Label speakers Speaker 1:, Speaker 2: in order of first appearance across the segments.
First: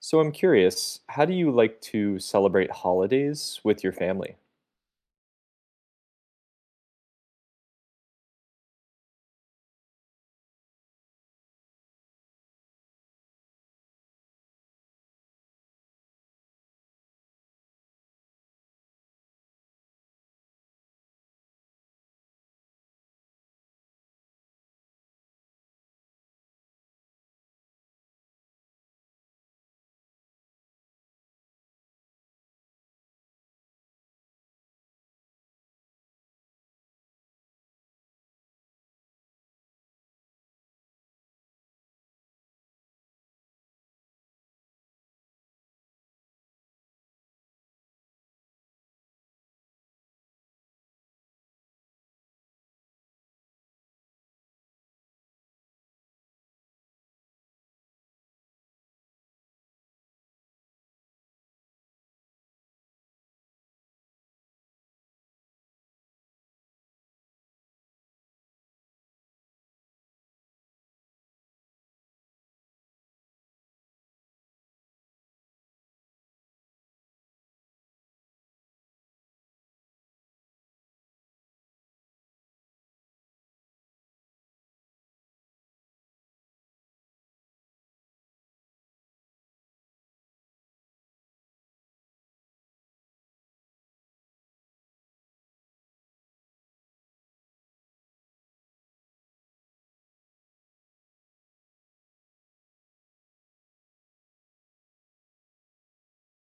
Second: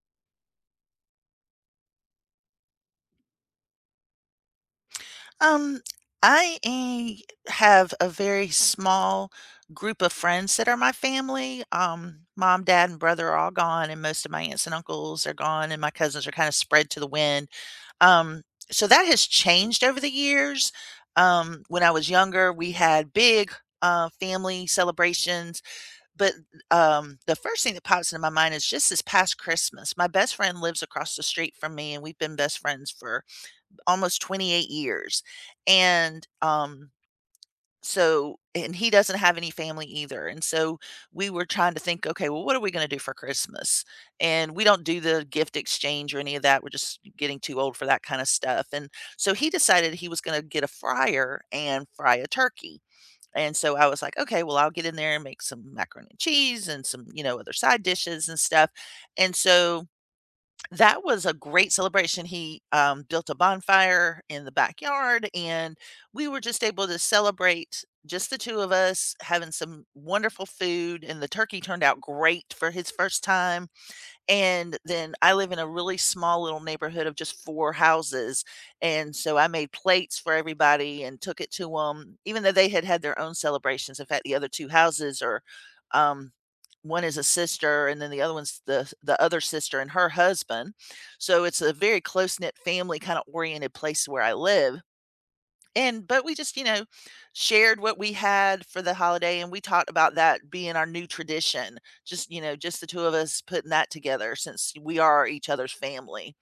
Speaker 1: So I'm curious, how do you like to celebrate holidays with your family?
Speaker 2: Um, I have a very small group of friends that are my family. Mom, dad, and brother are all gone, and most of my aunts and uncles are gone, and my cousins are kind of spread to the wind. Um, so that has changed over the years. When I was younger, we had big family celebrations, but the first thing that pops into my mind is just this past Christmas. My best friend lives across the street from me, and we've been best friends for almost 28 years. And, um, and he doesn't have any family either. And so we were trying to think, okay, well, what are we going to do for Christmas? And we don't do the gift exchange or any of that. We're just getting too old for that kind of stuff. And so he decided he was going to get a fryer and fry a turkey. And so I was like, okay, well, I'll get in there and make some macaroni and cheese and some, you know, other side dishes and stuff. And so that was a great celebration. He built a bonfire in the backyard, and we were just able to celebrate, just the 2 of us, having some wonderful food, and the turkey turned out great for his first time. And then I live in a really small little neighborhood of just 4 houses, and so I made plates for everybody and took it to them, even though they had had their own celebrations. In fact, the other 2 houses are, um, one is a sister and then the other one's the other sister and her husband. So it's a very close-knit family kinda oriented place where I live, and but we just, you know, shared what we had for the holiday, and we talked about that being our new tradition. Just, you know, just the two of us putting that together since we are each other's family.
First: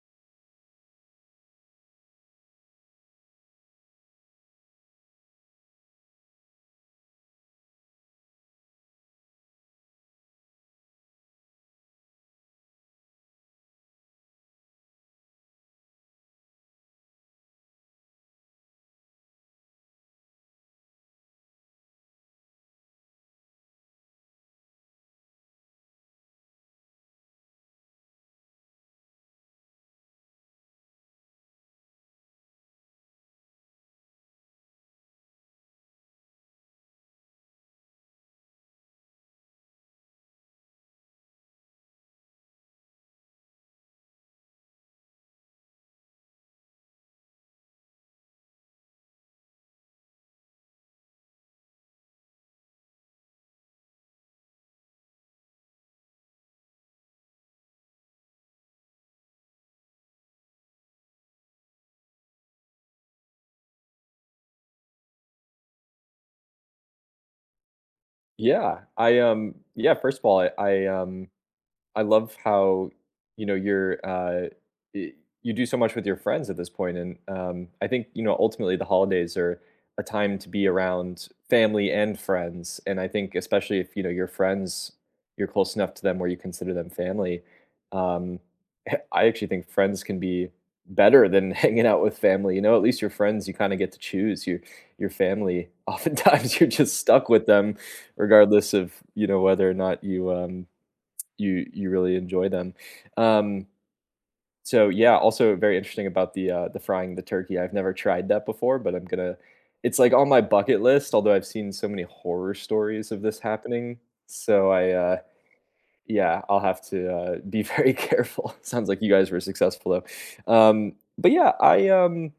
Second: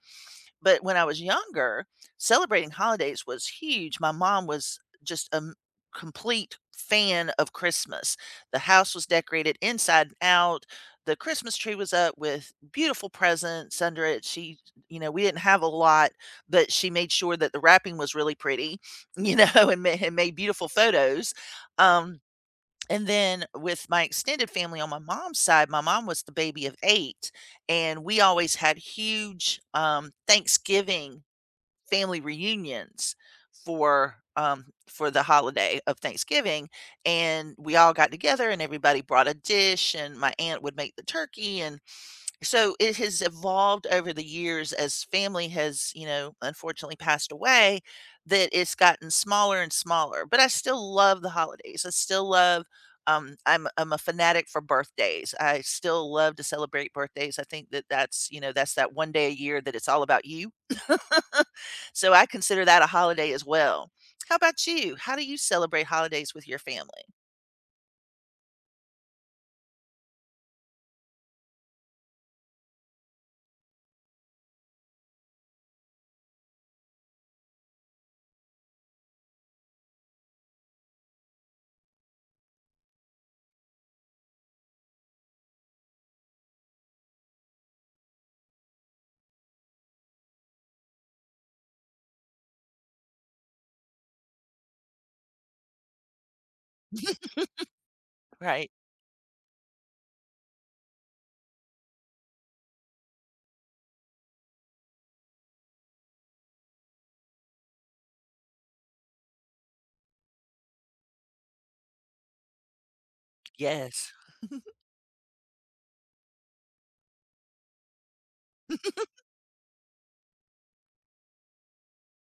Speaker 2: But when I was younger, celebrating holidays was huge. My mom was just a complete fan of Christmas. The house was decorated inside and out. The Christmas tree was up with beautiful presents under it. She, you know, we didn't have a lot, but she made sure that the wrapping was really pretty, you know, and made beautiful photos. Um, and then with my extended family on my mom's side, my mom was the baby of 8, and we always had huge, Thanksgiving family reunions for the holiday of Thanksgiving, and we all got together, and everybody brought a dish, and my aunt would make the turkey, and so it has evolved over the years as family has, you know, unfortunately passed away, that it's gotten smaller and smaller. But I still love the holidays. I still love. I'm a fanatic for birthdays. I still love to celebrate birthdays. I think that that's, you know, that's that one day a year that it's all about you. So I consider that a holiday as well. How about you? How do you celebrate holidays with your family?
Speaker 1: Yeah, first of all, I I love how, you're, y- you do so much with your friends at this point, and I think ultimately the holidays are a time to be around family and friends, and I think especially if you know your friends, you're close enough to them where you consider them family. Um, I actually think friends can be better than hanging out with family. You know, at least your friends you kind of get to choose your family. Oftentimes you're just stuck with them,
Speaker 2: Right.
Speaker 1: regardless of whether or not you really enjoy them. Um, so yeah, also very interesting about the frying the turkey. I've never tried that before, but I'm gonna. It's like on my bucket list. Although I've seen so many horror stories of this happening,
Speaker 2: Yes.
Speaker 1: so I yeah, I'll have to be very careful. Sounds like you guys were successful though. But yeah, I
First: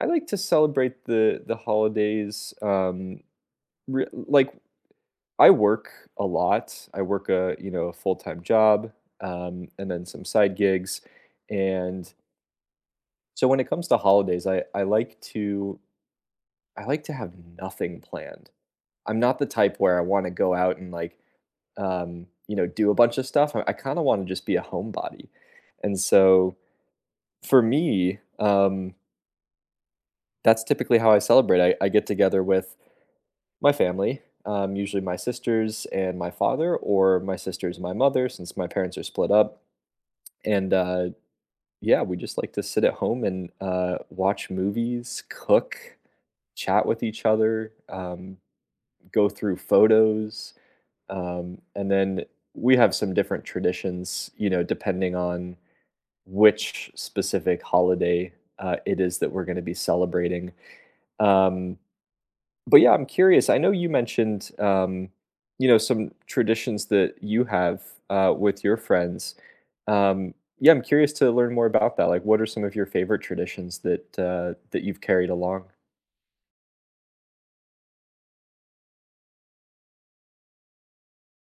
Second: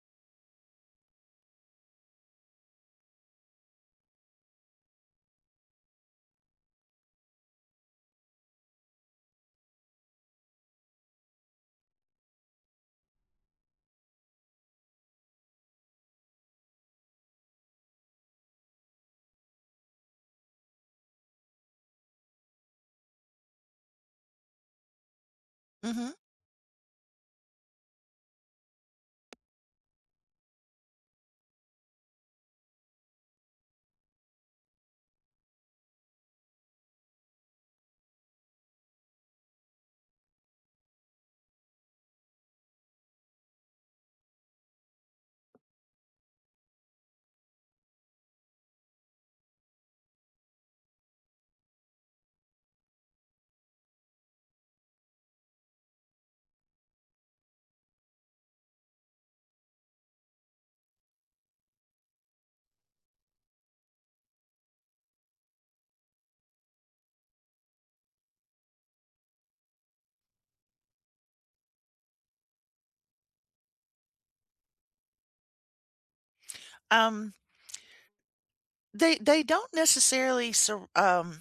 Speaker 1: I like to celebrate the holidays. Like, I work a lot. I work a a full time job, and then some side gigs. And so when it comes to holidays, I like to I like to have nothing planned. I'm not the type where I want to go out and like you know do a bunch of stuff. I kind of want to just be a homebody. And
Speaker 2: Mhm.
Speaker 1: so for me, that's typically how I celebrate. I get together with my family, usually my sisters and my father, or my sisters and my mother, since my parents are split up. And Yeah, we just like to sit at home and watch movies, cook, chat with each other, go through photos, and then we have some different traditions, you know, depending on which specific holiday it is that we're going to be celebrating. Um, but yeah, I'm curious. I know you mentioned, you know, some traditions that you have with your friends. Um, yeah, I'm curious to learn more about that. Like, what are some of your favorite traditions that that you've carried along?
Speaker 2: Um they don't necessarily sur- um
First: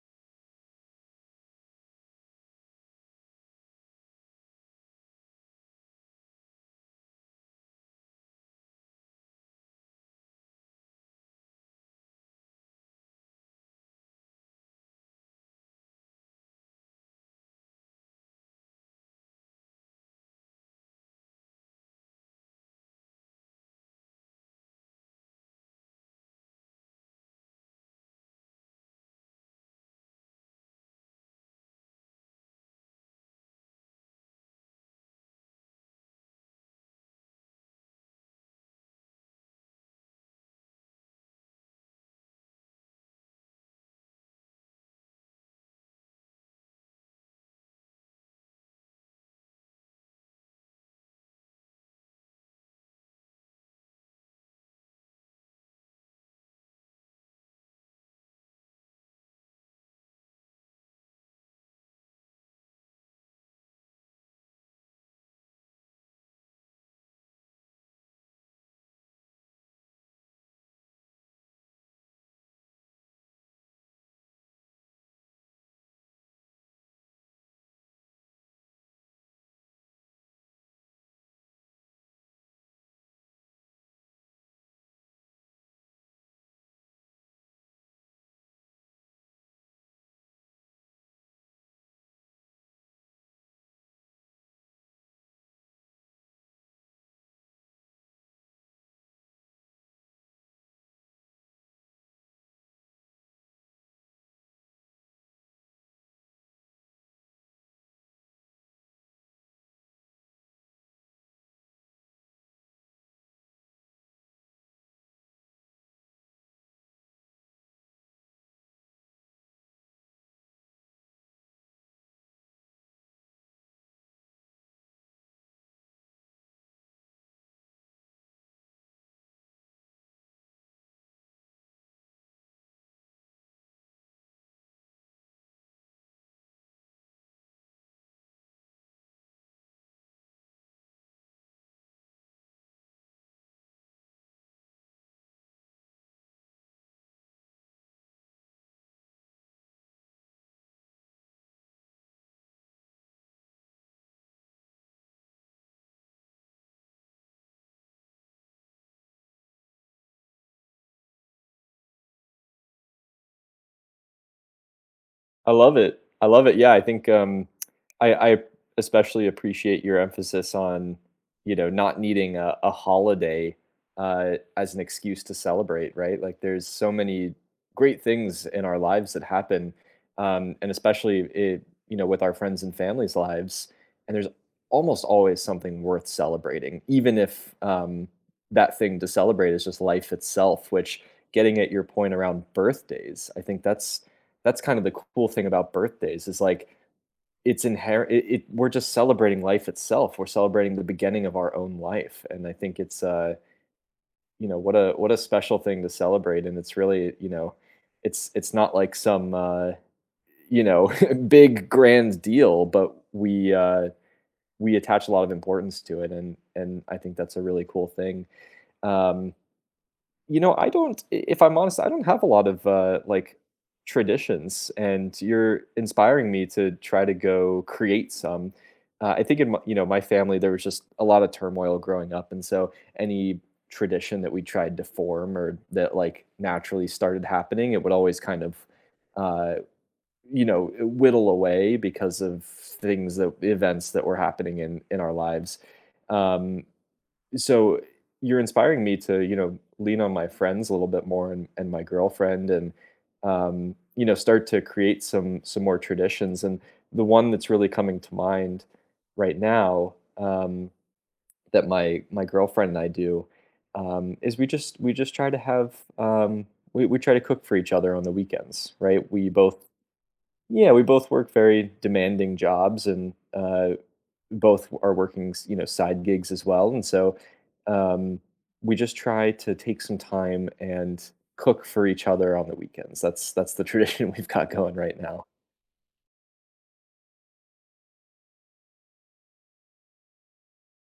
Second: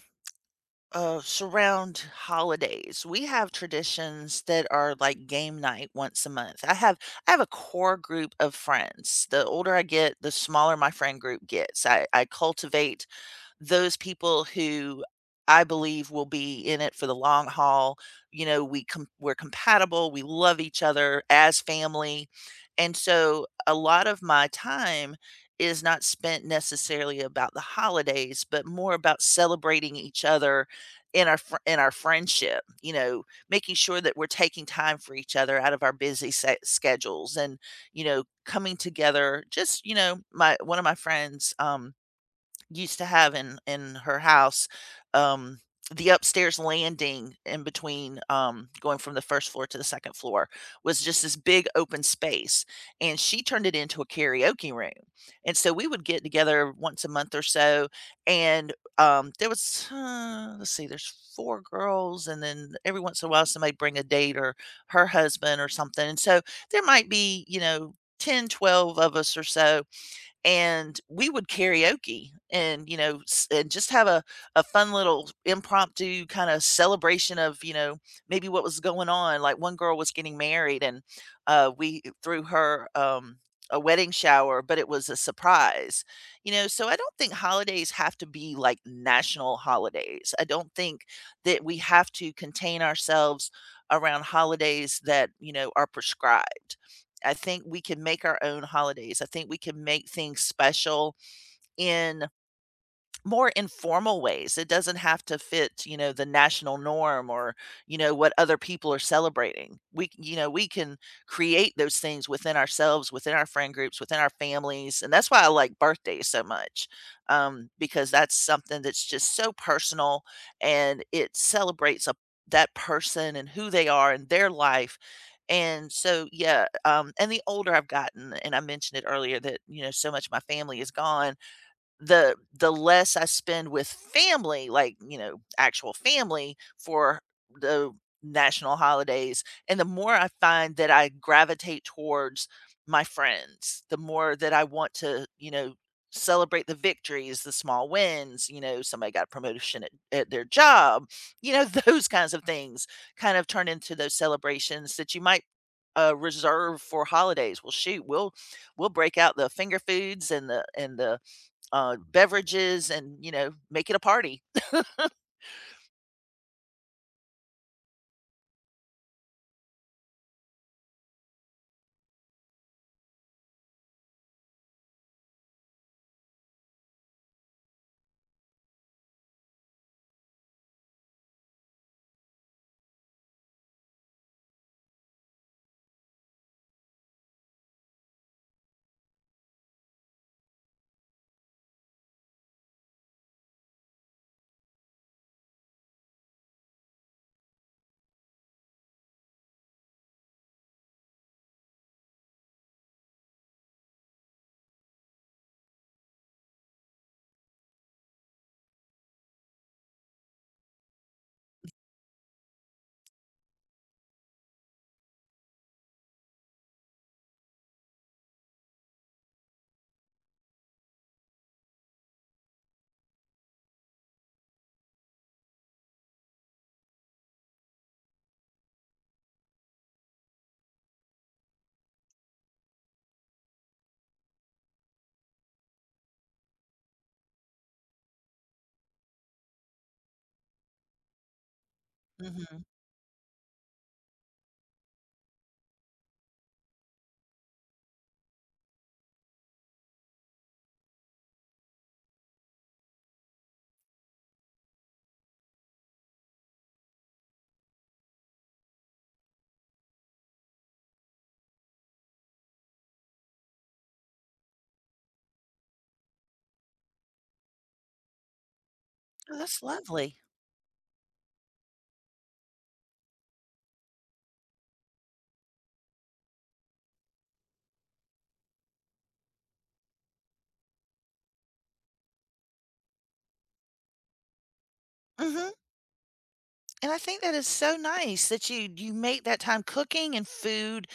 Speaker 2: uh, surround holidays. We have traditions that are like game night once a month. I have a core group of friends. The older I get, the smaller my friend group gets. I cultivate those people who I believe will be in it for the long haul. You know, we're compatible, we love each other as family. And so a lot of my time is not spent necessarily about the holidays, but more about celebrating each other in our friendship, you know, making sure that we're taking time for each other out of our busy schedules, and, you know, coming together just, you know, my one of my friends used to have in her house, um, the upstairs landing in between, going from the first floor to the second floor, was just this big open space, and she turned it into a karaoke room, and so we would get together once a month or so, and, there was, let's see, there's 4 girls, and then every once in a while, somebody bring a date or her husband or something, and so there might be, you know, 10, 12 of us or so, and we would karaoke and you know s- and just have a fun little impromptu kind of celebration of, you know, maybe what was going on. Like, one girl was getting married, and we threw her a wedding shower, but it was a surprise. You know, so I don't think holidays have to be like national holidays. I don't think that we have to contain ourselves around holidays that, you know, are prescribed. I think we can make our own holidays. I think we can make things special in more informal ways. It doesn't have to fit, you know, the national norm, or, you know, what other people are celebrating. We, you know, we can create those things within ourselves, within our friend groups, within our families. And that's why I like birthdays so much, because that's something that's just so personal, and it celebrates a, that person and who they are and their life. And so, yeah, and the older I've gotten, and I mentioned it earlier that, you know, so much of my family is gone, the less I spend with family, like, you know, actual family for the national holidays, and the more I find that I gravitate towards my friends, the more that I want to, you know, celebrate the victories, the small wins, you know, somebody got a promotion at their job, you know, those kinds of things kind of turn into those celebrations that you might reserve for holidays. Well, shoot, we'll break out the finger foods and the beverages and, you know, make it a party. Mhm.
Speaker 1: I love it. I love it. Yeah, I think I especially appreciate your emphasis on not needing a holiday as an excuse to celebrate. Right? Like, there's so many great things in our lives that happen, and especially you know with our friends and families' lives. And there's almost always something worth celebrating, even if that thing to celebrate is just life itself. Which, getting at your point around birthdays, I think that's kind of the cool thing about birthdays is like it's inherent we're just celebrating life itself. We're celebrating the beginning of our own life, and I think it's you know what a special thing to celebrate. And it's really, you know, it's it's not like some you know big grand deal, but we we attach a lot of importance to it, and I think that's a really cool thing. um You know, I don't if I'm honest, I don't have a lot of, like, traditions, and you're inspiring me to try to go create some. I think in my family, there was just a lot of turmoil growing up, and so any tradition that we tried to form or that, like, naturally started happening, it would always kind of, uh, you know, whittle away because of things that events that were happening in our lives. Um so you're inspiring me to you know lean on my friends a little bit more, and, my girlfriend, and you know start to create some more traditions. And the one that's really coming to mind right now, um, that my girlfriend and I do, is we just try to have we try to cook for each other on the weekends, right? We
Speaker 2: Oh,
Speaker 1: both,
Speaker 2: that's lovely.
Speaker 1: yeah, we both work very demanding jobs, and both are working, you know, side gigs as well, and so um, we just try to take some time and cook for each other on the weekends. That's the tradition we've got going right now.
Speaker 2: Mhm. And I think that is so nice that you make that time cooking, and food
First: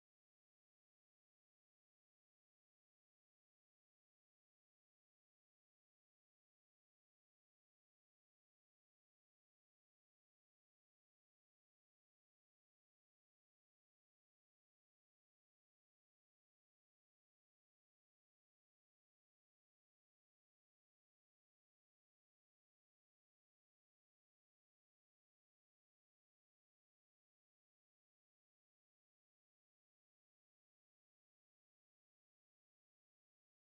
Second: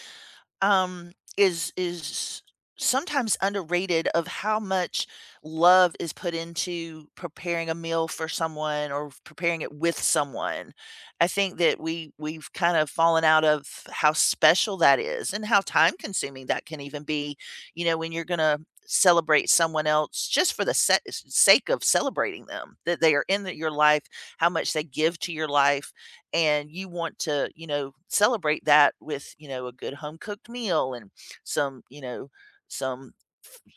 Speaker 2: is sometimes underrated of how much love is put into preparing a meal for someone or preparing it with someone. I think that we've kind of fallen out of how special that is and how time consuming that can even be, you know, when you're going to celebrate someone else just for the sake of celebrating them, that they are in the, your life, how much they give to your life, and you want to, you know, celebrate that with, you know, a good home cooked meal and some, you know, some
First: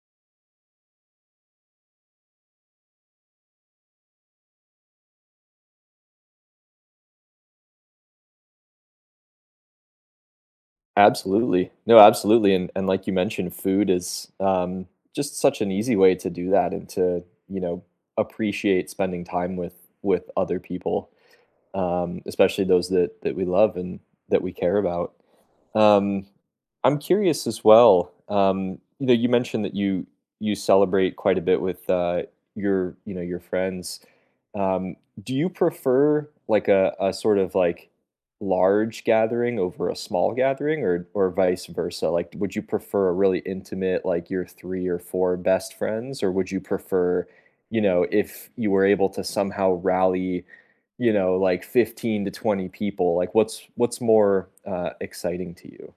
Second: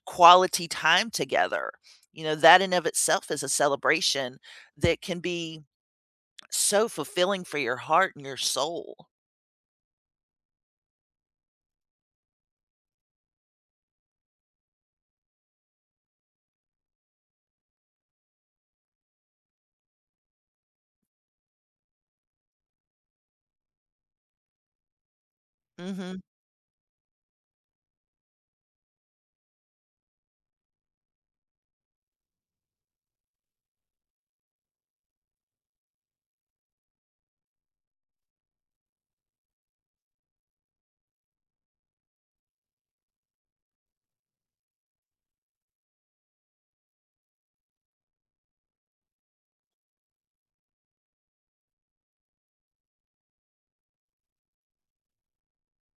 Speaker 2: quality time together. You know, that in of itself is a celebration that can be so fulfilling for your heart and your soul.
Speaker 1: Absolutely. No, absolutely. And like you mentioned, food is just such an easy way to do that and to, you know, appreciate spending time with other people, especially those that we love and that we care about.
Speaker 2: Mhm.
Speaker 1: Um, I'm curious as well. You know, you mentioned that you celebrate quite a bit with your you know your friends. Um, do you prefer like a sort of like large gathering over a small gathering, or vice versa? Like, would you prefer a really intimate like your three or four best friends, or would you prefer, you know, if you were able to somehow rally you know like 15 to 20 people? Like, what's more exciting to you?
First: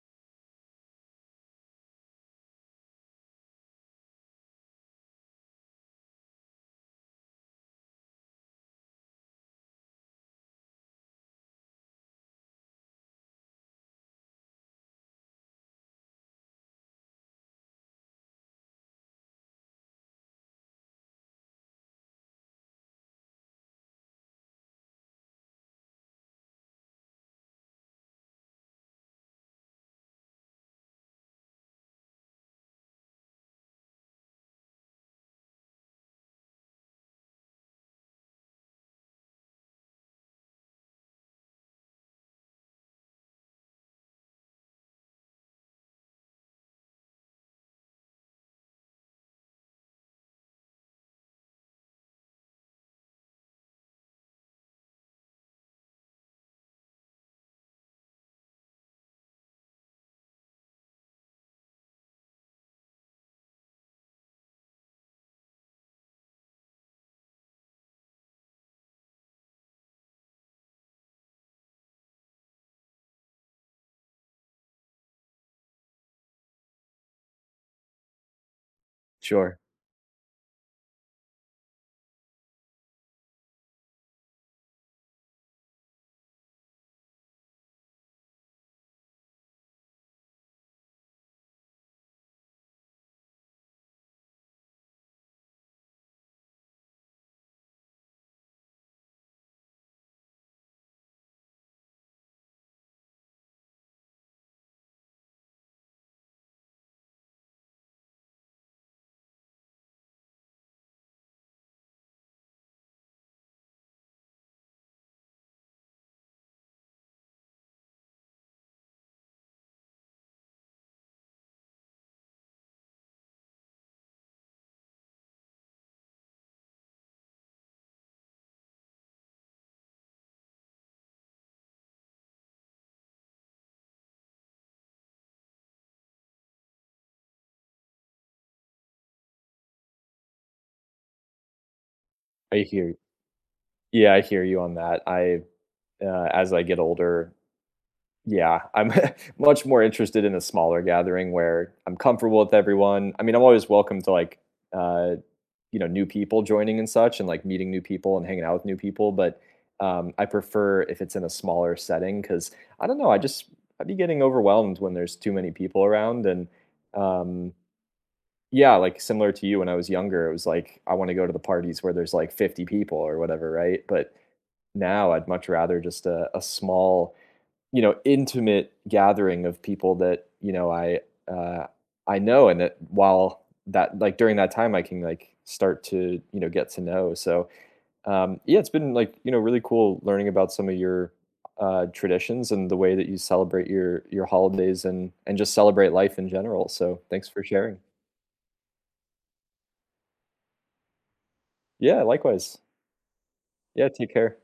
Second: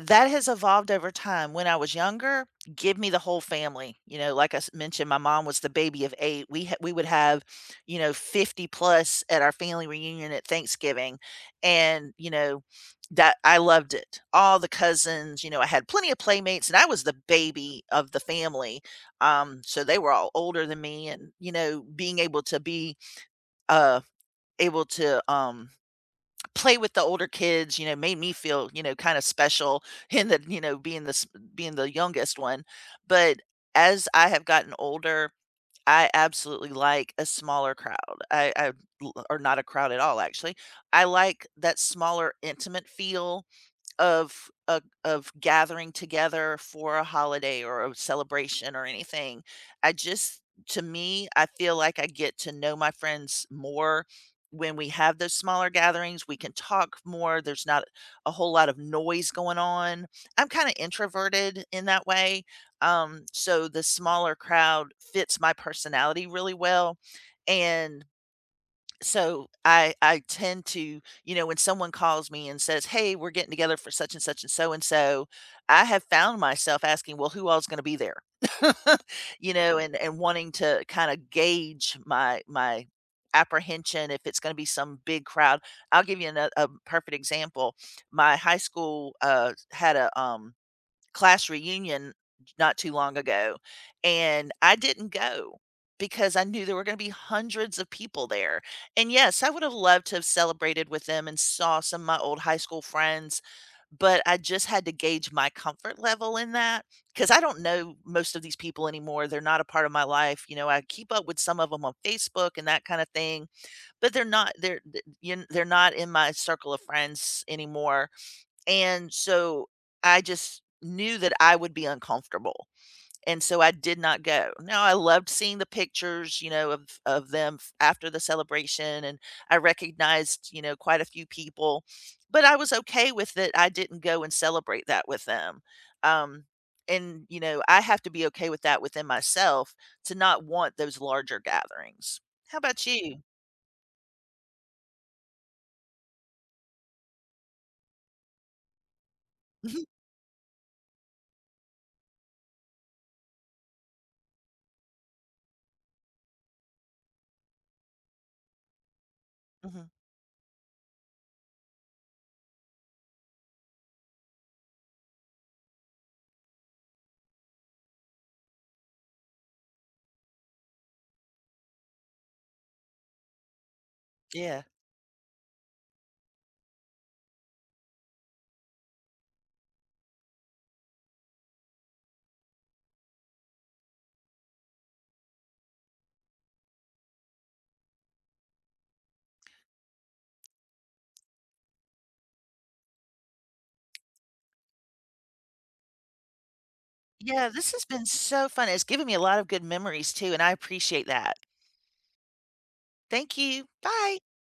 Speaker 2: That has evolved over time. When I was younger, give me the whole family. You know, like I s mentioned, my mom was the baby of 8. We would have, you know, 50 plus at our family reunion at Thanksgiving, and, you know, that I loved it. All the cousins, you know, I had plenty of playmates, and I was the baby of the family, so they were all older than me, and, you know, being able to be, uh, able to, play with the older kids, you know, made me feel, you know, kinda special in the, you know, being the youngest one. But as I have gotten older, I absolutely like a smaller crowd. I l Or not a crowd at all, actually. I like that smaller, intimate feel of a of gathering together for a holiday or a celebration or anything. I just, to me, I feel like I get to know my friends more when we have those smaller gatherings. We can talk more. There's not a whole lot of noise going on. I'm kind of introverted in that way. So the smaller crowd fits my personality really well. And so I tend to, you know, when someone calls me and says, "Hey, we're getting together for such and such and so," I have found myself asking, "Well, who all's going to be there?" You
Speaker 1: Sure.
Speaker 2: know, and wanting to kind of gauge my apprehension if it's going to be some big crowd. I'll give you a perfect example. My high school had a class reunion not too long ago, and I didn't go because I knew there were gonna be hundreds of people there, and yes, I would have loved to have celebrated with them and saw some of my old high school friends, but I just had to gauge my comfort level in that, because I don't know most of these people anymore. They're not a part of my life. You know, I keep up with some of them on Facebook and that kinda thing, but they're not they're th you kn they're not in my circle of friends anymore. And so I just knew that I would be uncomfortable. And so I did not go. Now I loved seeing the pictures, you know, of them after the celebration, and I recognized, you know, quite a few people, but I was okay with it. I didn't go and celebrate that with them. Um and you know, I have to be okay with that within myself, to not want those larger gatherings. How
Speaker 1: i
Speaker 2: about
Speaker 1: hear
Speaker 2: you?
Speaker 1: yeah I hear you on that. I As I get older, yeah, I'm much more
Speaker 2: Mhm.
Speaker 1: interested in a smaller gathering where I'm comfortable with everyone. I mean, I'm always welcome to, like, uh you know, new people joining and such, and like meeting new people and hanging out with new people. but
Speaker 2: Mhm.
Speaker 1: um I prefer if it's in a smaller setting, because I don't know, I just I'd be getting overwhelmed when there's too many people around. And um yeah, like similar to you, when I was younger, it was like I want to go to the parties where there's like 50 people or whatever, right? But
Speaker 2: Yeah.
Speaker 1: now I'd much rather just a small, you know, intimate gathering of people that, you know, I uh I know, and that while that like during that time I can like start to, you know, get to know. So, yeah, it's been like, you know, really cool learning about some of your traditions and the way that you celebrate your holidays and just celebrate life in general. So, thanks for
Speaker 2: Yeah, this
Speaker 1: sharing.
Speaker 2: has been so fun. It's given me a lot of good memories too, and I appreciate that.
Speaker 1: Yeah, likewise.
Speaker 2: Thank you.
Speaker 1: Yeah, take
Speaker 2: Bye.
Speaker 1: care.